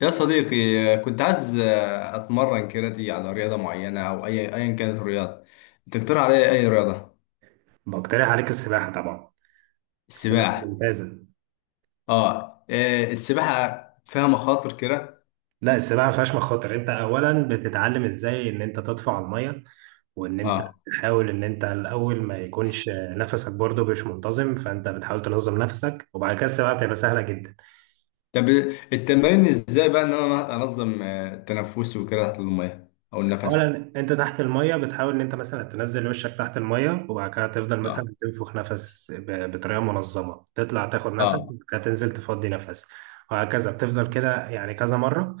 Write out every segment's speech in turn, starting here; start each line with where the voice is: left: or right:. left: يا صديقي، كنت عايز اتمرن كاراتيه على رياضه معينه او اي ايا كانت الرياضه. تقترح عليا اي رياضه؟
right: بقترح عليك السباحة طبعا. السباحة
left: السباحه.
right: ممتازة.
left: اه. السباحه فيها مخاطر كده؟
right: لا، السباحة ما فيهاش مخاطر. انت اولا بتتعلم ازاي ان انت تطفو على المية، وان انت
left: اه.
right: تحاول ان انت الاول ما يكونش نفسك برضه مش منتظم، فانت بتحاول تنظم نفسك وبعد كده السباحة تبقى سهلة جدا.
left: طب التمارين ازاي بقى ان انا انظم تنفسي وكده تحت الميه او النفس؟
right: اولا انت تحت الميه بتحاول ان انت مثلا تنزل وشك تحت الميه، وبعد كده تفضل
left: اه.
right: مثلا تنفخ نفس بطريقه منظمه، تطلع تاخد نفس
left: اه.
right: وبعد كده تنزل تفضي نفس. وهكذا بتفضل كده يعني كذا مره،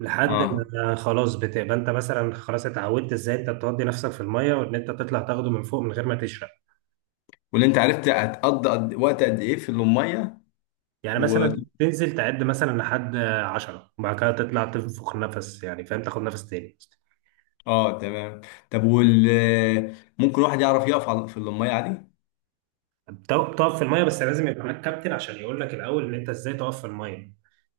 right: لحد
left: اه.
right: ما خلاص بتبقى انت مثلا خلاص اتعودت ازاي انت بتودي نفسك في الميه وان انت تطلع تاخده من فوق من غير ما تشرب.
left: واللي انت عرفت هتقضي وقت قد ايه في الميه؟
right: يعني
left: و...
right: مثلا تنزل تعد مثلا لحد عشرة وبعد كده تطلع تنفخ نفس، يعني فاهم، تاخد نفس تاني.
left: اه، تمام. طب وال آه، ممكن واحد يعرف يقف في الميه عادي؟
right: بتقف في الميه بس لازم يبقى معاك كابتن عشان يقول لك الاول ان انت ازاي تقف في الميه.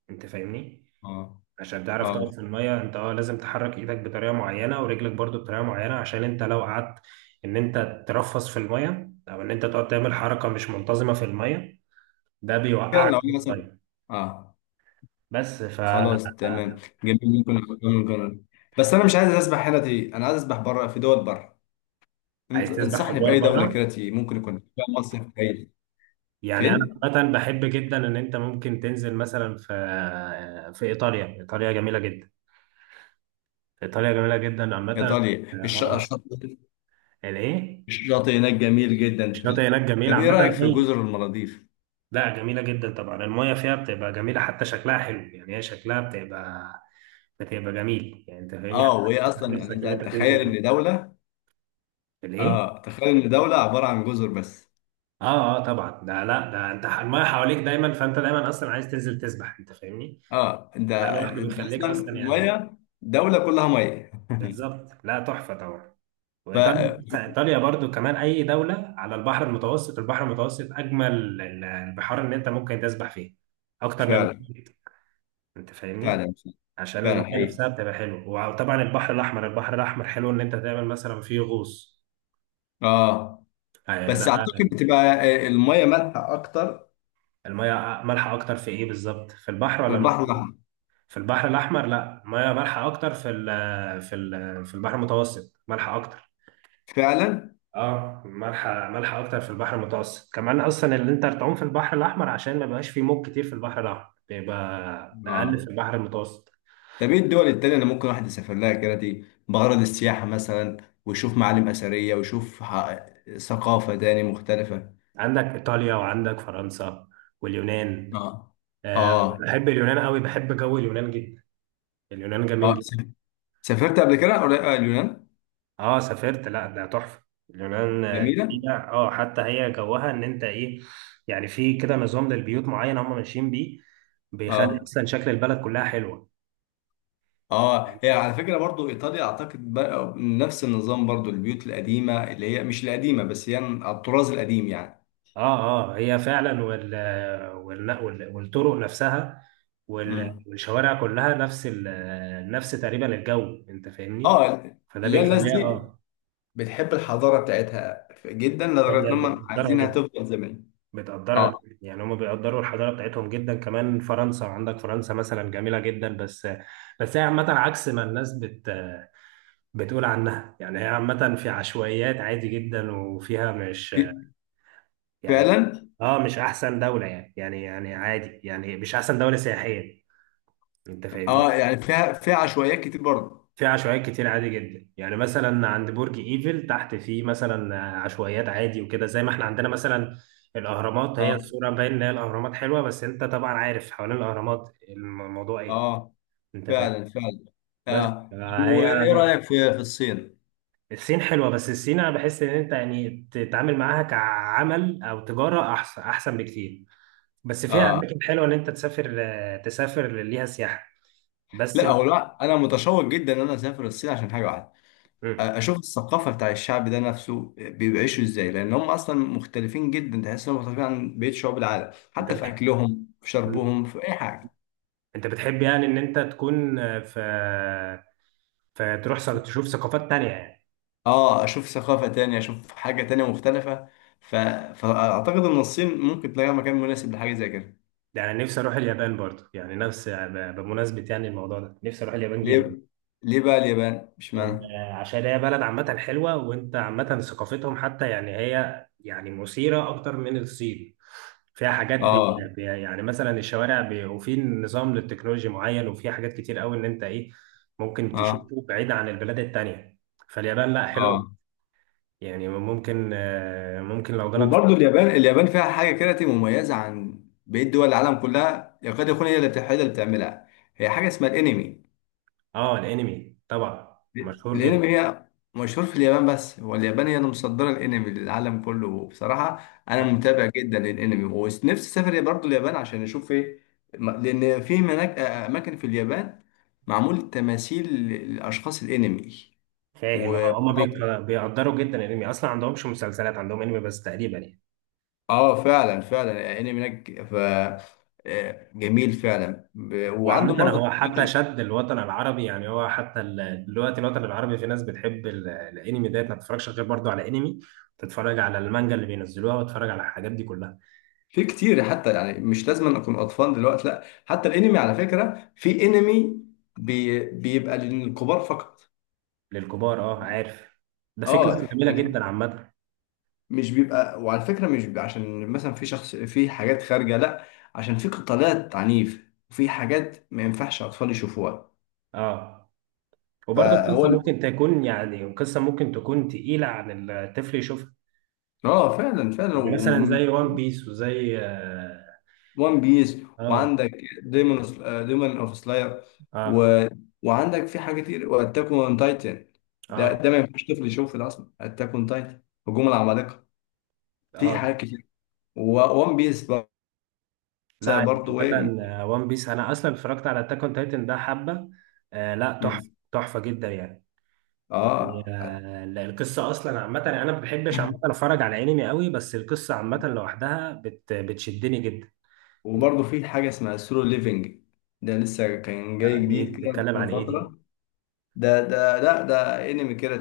right: انت فاهمني؟
left: اه.
right: عشان تعرف تقف
left: اه.
right: في الميه انت لازم تحرك ايدك بطريقه معينه ورجلك برضو بطريقه معينه، عشان انت لو قعدت ان انت ترفس في الميه او ان انت تقعد تعمل حركه مش منتظمه في الميه، ده
left: كده لو
right: بيوقعك في
left: انا مثلا،
right: الميه.
left: اه،
right: بس ف
left: خلاص تمام. جميل. ممكن أعمل. بس انا مش عايز اسبح هنا تي، انا عايز اسبح بره، في دول بره.
right: عايز
left: انت
right: تسبح في
left: انصحني
right: الدور
left: باي دوله
right: بره.
left: كده تي ممكن يكون فيها مصيف كويس؟
right: يعني انا
left: فين؟
right: عامه بحب جدا ان انت ممكن تنزل مثلا في ايطاليا، ايطاليا جميله جدا. ايطاليا جميله جدا عامه.
left: ايطاليا
right: اه.
left: الشاطئ؟
right: الايه؟
left: الشاطئ هناك جميل جدا فعلا.
right: الشاطئ هناك جميل
left: طب ايه
right: عامه،
left: رايك في
right: اي.
left: جزر المالديف؟
right: لا، جميلة جدا طبعا، المايه فيها بتبقى جميلة حتى شكلها حلو، يعني هي شكلها بتبقى جميل يعني انت فاهمني حتى.
left: اه، وهي اصلا يعني
right: نفسك
left: انت
right: ان انت
left: تخيل
right: تنزل.
left: ان دوله،
right: الايه؟
left: اه، تخيل ان دوله عباره عن جزر بس.
right: اه، اه طبعا، ده. لا، ده انت المايه حواليك دايما، فانت دايما اصلا عايز تنزل تسبح، انت فاهمني؟
left: اه، انت
right: فده لوحده بيخليك
left: اصلا
right: اصلا، يعني
left: الميه، دوله كلها ميه.
right: بالظبط، لا تحفة طبعا.
left: ف،
right: وايطاليا برضو، كمان اي دولة على البحر المتوسط. البحر المتوسط اجمل البحار اللي انت ممكن تسبح فيه، اكتر من
left: فعلا،
right: المحيط. انت فاهمني؟
left: فعلا،
right: عشان
left: فعلا
right: الميه
left: حقيقي.
right: نفسها بتبقى حلوه. وطبعا البحر الاحمر حلو ان انت تعمل مثلا فيه غوص.
left: اه،
right: ده.
left: بس اعتقد بتبقى، الميه مالحه اكتر
right: الميه مالحه اكتر في ايه بالظبط؟ في البحر
left: في
right: ولا
left: البحر
right: في؟
left: الاحمر.
right: في البحر الاحمر؟ لا، الميه مالحه اكتر في البحر المتوسط، مالحه اكتر.
left: فعلا.
right: اه، مالحه اكتر في البحر المتوسط. كمان اصلا اللي انت تعوم في البحر الاحمر عشان ما بيبقاش فيه موج كتير. في البحر الاحمر بيبقى اقل،
left: اه.
right: في البحر المتوسط.
left: طب ايه الدول التانية اللي ممكن واحد يسافر لها كده دي بغرض السياحه مثلا، ويشوف معالم اثريه، ويشوف ثقافه تاني مختلفه؟
right: عندك ايطاليا، وعندك فرنسا، واليونان.
left: اه.
right: آه،
left: اه.
right: بحب اليونان قوي، بحب جو اليونان جدا. اليونان جميل
left: اه.
right: جدا.
left: سافرت قبل كده اليونان؟
right: اه سافرت. لا، ده تحفه. اليونان
left: جميله.
right: جميله. اه، حتى هي جوها ان انت ايه؟ يعني في كده نظام للبيوت معين هم ماشيين بيه، بيخلي
left: اه.
right: اصلا شكل البلد كلها حلوه،
left: اه، هي
right: فاهمني؟
left: على فكره برضو ايطاليا اعتقد بقى نفس النظام برضو، البيوت القديمه اللي هي مش القديمه بس يعني على الطراز القديم يعني.
right: اه، اه هي فعلا. والطرق نفسها
left: مم.
right: والشوارع، كلها نفس نفس تقريبا الجو، انت فاهمني.
left: اه.
right: فده
left: اللي هي الناس
right: بيخليها
left: دي بتحب الحضاره بتاعتها جدا لدرجه ان هم
right: بيقدرها
left: عايزينها
right: جدا،
left: تفضل زي ما هي.
right: بتقدرها
left: اه.
right: جداً. يعني هم بيقدروا الحضاره بتاعتهم جدا. كمان فرنسا، عندك فرنسا مثلا جميله جدا، بس هي عامه عكس ما الناس بتقول عنها. يعني هي عامه في عشوائيات عادي جدا، وفيها مش
left: في.
right: يعني،
left: فعلا.
right: اه مش احسن دوله، يعني عادي، يعني مش احسن دوله سياحيه، انت
left: اه،
right: فاهمني.
left: يعني فيها، فيها عشوائيات كتير برضه.
right: في عشوائيات كتير عادي جدا، يعني مثلا عند برج ايفل تحت في مثلا عشوائيات عادي، وكده زي ما احنا عندنا مثلا الاهرامات. هي
left: اه.
right: الصوره باين ان هي الاهرامات حلوه، بس انت طبعا عارف حوالين الاهرامات الموضوع ايه،
left: اه،
right: انت فاهم.
left: فعلا فعلا.
right: بس
left: اه،
right: هي
left: وايه
right: لا،
left: رايك في في الصين؟
right: الصين حلوه. بس الصين انا بحس ان انت يعني تتعامل معاها كعمل او تجاره احسن، احسن بكتير. بس فيها
left: اه.
right: اماكن حلوه ان انت تسافر ليها سياحه. بس
left: لا،
right: م-
left: هو لا، انا متشوق جدا ان انا اسافر الصين عشان حاجه واحده.
right: أمم،
left: اشوف الثقافه بتاع الشعب ده نفسه بيعيشوا ازاي، لان هم اصلا مختلفين جدا، تحس انهم مختلفين عن بقيه شعوب العالم، حتى
right: انت
left: في اكلهم، في
right: بتحب
left: شربهم، في اي حاجه.
right: انت بتحب يعني ان انت تكون في فتروح تشوف ثقافات تانية، يعني.
left: اه، اشوف ثقافة تانية، اشوف حاجة تانية مختلفة. ف... فاعتقد ان الصين ممكن تلاقي مكان مناسب لحاجة زي كده.
right: يعني أنا نفسي اروح اليابان برضه، يعني نفس بمناسبة يعني الموضوع ده، نفسي اروح اليابان جدا.
left: ليه؟ ليه بقى اليابان مش
right: يعني
left: معنى؟
right: عشان هي بلد عامة حلوة، وانت عامة ثقافتهم، حتى يعني هي يعني مثيرة اكتر من الصين. فيها حاجات
left: اه.
right: يعني مثلا الشوارع وفي نظام للتكنولوجيا معين، وفي حاجات كتير قوي ان انت ايه، ممكن
left: اه.
right: تشوفه بعيد عن البلاد التانية. فاليابان لا حلوة،
left: اه،
right: يعني ممكن لو جالك.
left: وبرضه اليابان، اليابان فيها حاجة كده تبقى مميزة عن بقية دول العالم كلها، يكاد يكون هي اللي هي اللي بتعملها. هي حاجة اسمها الانمي.
right: اه، الانمي طبعا مشهور
left: الانمي
right: جدا.
left: هي مشهور في اليابان، بس هو اليابان هي اللي مصدره الانمي للعالم كله. وبصراحه انا
right: آه،
left: متابع جدا للانمي، ونفسي اسافر برضه اليابان عشان اشوف ايه. لان في هناك اماكن في اليابان معمول تماثيل لاشخاص الانمي.
right: فاهم.
left: و،
right: اه هما بيقدروا جدا الانمي، اصلا عندهمش مسلسلات، عندهم انمي بس تقريبا، يعني.
left: اه، فعلا فعلا الانمي هناك ف، جميل فعلا. وعنده
right: وعامة
left: برضه
right: هو حتى شد الوطن العربي، يعني هو حتى دلوقتي الوطن العربي، في ناس بتحب الانمي ده، ما تتفرجش غير برضه على انمي، تتفرج على المانجا اللي بينزلوها وتتفرج على الحاجات دي كلها.
left: في كتير، حتى يعني مش لازم أن اكون اطفال دلوقتي، لا، حتى الانمي على فكره في انمي بيبقى للكبار فقط.
right: للكبار، اه، عارف. ده في
left: اه،
right: قصة جميلة
left: يعني
right: جدا عامة.
left: مش بيبقى، وعلى فكره مش بيبقى عشان مثلا في شخص في حاجات خارجه، لا، عشان في قتالات عنيف وفي حاجات ما ينفعش اطفال يشوفوها.
right: اه، وبرضه
left: فهو
right: القصة
left: ال-
right: ممكن تكون يعني قصة ممكن تكون تقيلة عن الطفل يشوفها.
left: اه، فعلا فعلا.
right: يعني مثلا زي وان بيس، وزي
left: وان بيس.
right: اه،
left: وعندك ديمون، ديمون اوف سلاير.
right: اه،
left: و... وعندك في حاجه كتير، واتاك اون تايتن. ده
right: اه،
left: ده ما ينفعش طفل يشوفه، ده اصلا اتاك اون تايتن، هجوم العمالقه. في
right: آه.
left: حاجات كتير، وان بيس
right: لا يعني
left: برضه ايه.
right: عامة وان بيس، انا اصلا اتفرجت على اتاك اون تايتن ده حبة. آه، لا تحفة،
left: م-.
right: تحفة جدا يعني. يعني
left: اه،
right: لا، القصة اصلا عامة يعني. انا ما بحبش عامة اتفرج على انمي قوي، بس القصة عامة لوحدها بتشدني جدا.
left: وبرضه في حاجه اسمها سولو ليفنج. ده لسه كان جاي
right: لا، دي
left: جديد كده
right: بتتكلم
left: من
right: عن ايه دي؟
left: فتره. ده ده، لا، ده انمي كده،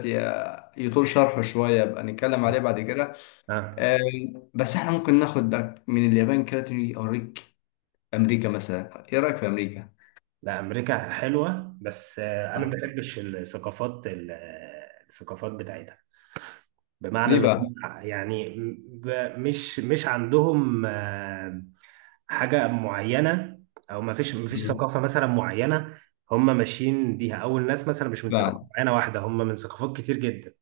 left: يطول شرحه شويه، يبقى نتكلم عليه بعد كده.
right: اه،
left: آه، بس احنا ممكن ناخدك من اليابان كده تيجي اوريك امريكا مثلا. ايه رايك في امريكا؟
right: لا امريكا حلوة، بس انا ما
left: آه.
right: بحبش الثقافات الثقافات بتاعتها. بمعنى
left: ليه
right: اللي
left: بقى؟
right: هم يعني، مش عندهم حاجة معينة، أو ما فيش
left: مم.
right: ثقافة مثلا معينة هم ماشيين بيها. أو الناس مثلا مش من ثقافة
left: بعد،
right: معينة واحدة، هم من ثقافات كتير جدا.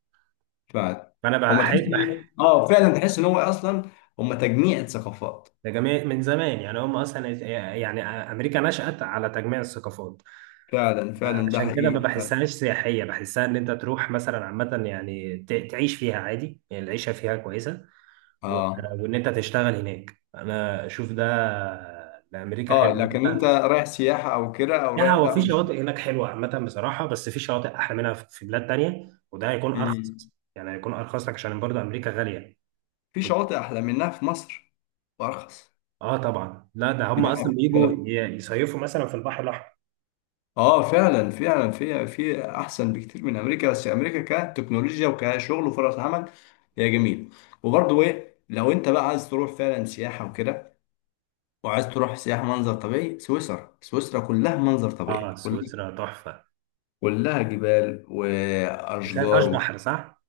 left: بعد،
right: فأنا
left: هما تحس اه فعلا، تحس ان هو اصلا هما تجميع ثقافات.
right: ده جميع من زمان، يعني هم أصلا، يعني أمريكا نشأت على تجميع الثقافات.
left: فعلا فعلا، ده
right: عشان كده ما
left: حقيقي.
right: بحسهاش سياحية، بحسها إن أنت تروح مثلا عامة، يعني تعيش فيها عادي، يعني العيشة فيها كويسة و-
left: اه.
right: وان انت تشتغل هناك انا اشوف ده امريكا
left: اه، لكن انت
right: حلوه.
left: رايح سياحه او كده او
right: لا
left: رايح
right: هو
left: لا
right: في
left: مش.
right: شواطئ هناك حلوه عامه بصراحه، بس في شواطئ احلى منها في بلاد تانية، وده هيكون
left: مم.
right: ارخص، يعني هيكون ارخص لك، عشان برضه امريكا غاليه.
left: في شواطئ احلى منها في مصر، وارخص.
right: اه طبعا، لا ده
left: في
right: هم اصلا
left: دهب.
right: بيجوا يصيفوا مثلا في البحر الاحمر.
left: اه، فعلا فعلا، في في احسن بكتير من امريكا، بس امريكا كتكنولوجيا وكشغل وفرص عمل هي جميل. وبرضه ايه، لو انت بقى عايز تروح فعلا سياحه وكده، وعايز تروح سياحه منظر طبيعي، سويسرا. سويسرا كلها منظر
right: اه
left: طبيعي، كلها
right: سويسرا تحفه.
left: كلها جبال
right: بس هي ما
left: واشجار
right: فيهاش بحر، صح؟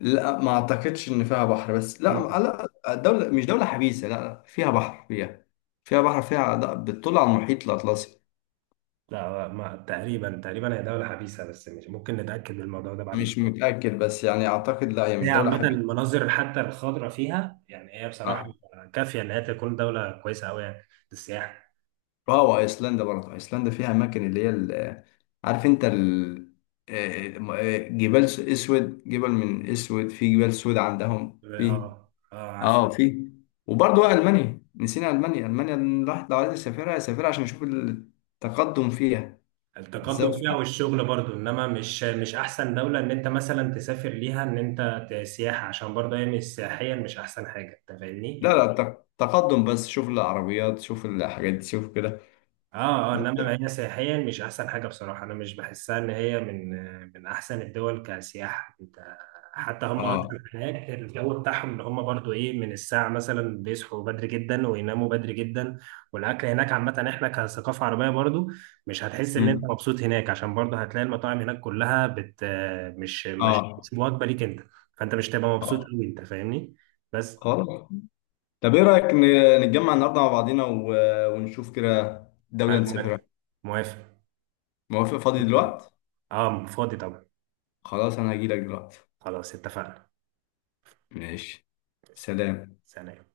left: لا ما اعتقدش ان فيها بحر بس، لا،
right: مم.
left: لا دوله، مش دوله حبيسه، لا لا، فيها بحر، فيها، فيها بحر، فيها بتطل على المحيط الاطلسي.
right: لا، ما تقريبا، تقريبا هي دوله حبيسه، بس مش ممكن نتاكد من الموضوع ده بعد كده.
left: مش متاكد بس يعني اعتقد لا، هي مش
right: هي
left: دوله
right: عامة
left: حبيسه.
right: المناظر حتى الخضراء فيها يعني هي بصراحة
left: آه.
right: كافية إن هي تكون دولة كويسة أوي يعني للسياحة.
left: اه، وايسلندا برضه، ايسلندا فيها اماكن اللي هي عارف انت ال، جبال اسود، جبل من اسود، في جبال سود عندهم في.
right: اه، اه عارف.
left: اه، في. وبرضه بقى المانيا، نسينا المانيا، المانيا الواحد لو عايز يسافرها يسافرها عشان يشوف التقدم فيها.
right: التقدم
left: بالذات في.
right: فيها والشغل برضو، إنما مش مش أحسن دولة إن أنت مثلا تسافر ليها، إن أنت سياحة، عشان برضو هي مش سياحيا، مش أحسن حاجة، أنت فاهمني
left: لا
right: يعني.
left: لا، تقدم بس، شوف العربيات، شوف الحاجات دي، شوف كده.
right: اه، اه
left: بس،
right: انما هي سياحيا مش احسن حاجه بصراحه. انا مش بحسها ان هي من احسن الدول كسياحه، انت. حتى هم اصلا
left: اه.
right: هناك الجو بتاعهم ان هم برضو ايه، من الساعه مثلا بيصحوا بدري جدا، ويناموا بدري جدا. والاكل هناك، عامه احنا كثقافه عربيه برضو مش هتحس ان انت
left: مم.
right: مبسوط هناك، عشان برضو هتلاقي المطاعم هناك كلها بت، مش مش
left: اه.
right: مش وجبه ليك انت. فانت مش تبقى مبسوط
left: اه.
right: قوي، انت فاهمني. بس.
left: خلاص. طب ايه رأيك نتجمع النهارده مع بعضينا ونشوف كده دولة
right: انا
left: نسافرها؟
right: موافق. موافق.
left: موافق. فاضي دلوقتي؟
right: اه، فاضي طبعا.
left: خلاص انا هجيلك دلوقتي.
right: خلاص اتفقنا.
left: ماشي. سلام.
right: سلام.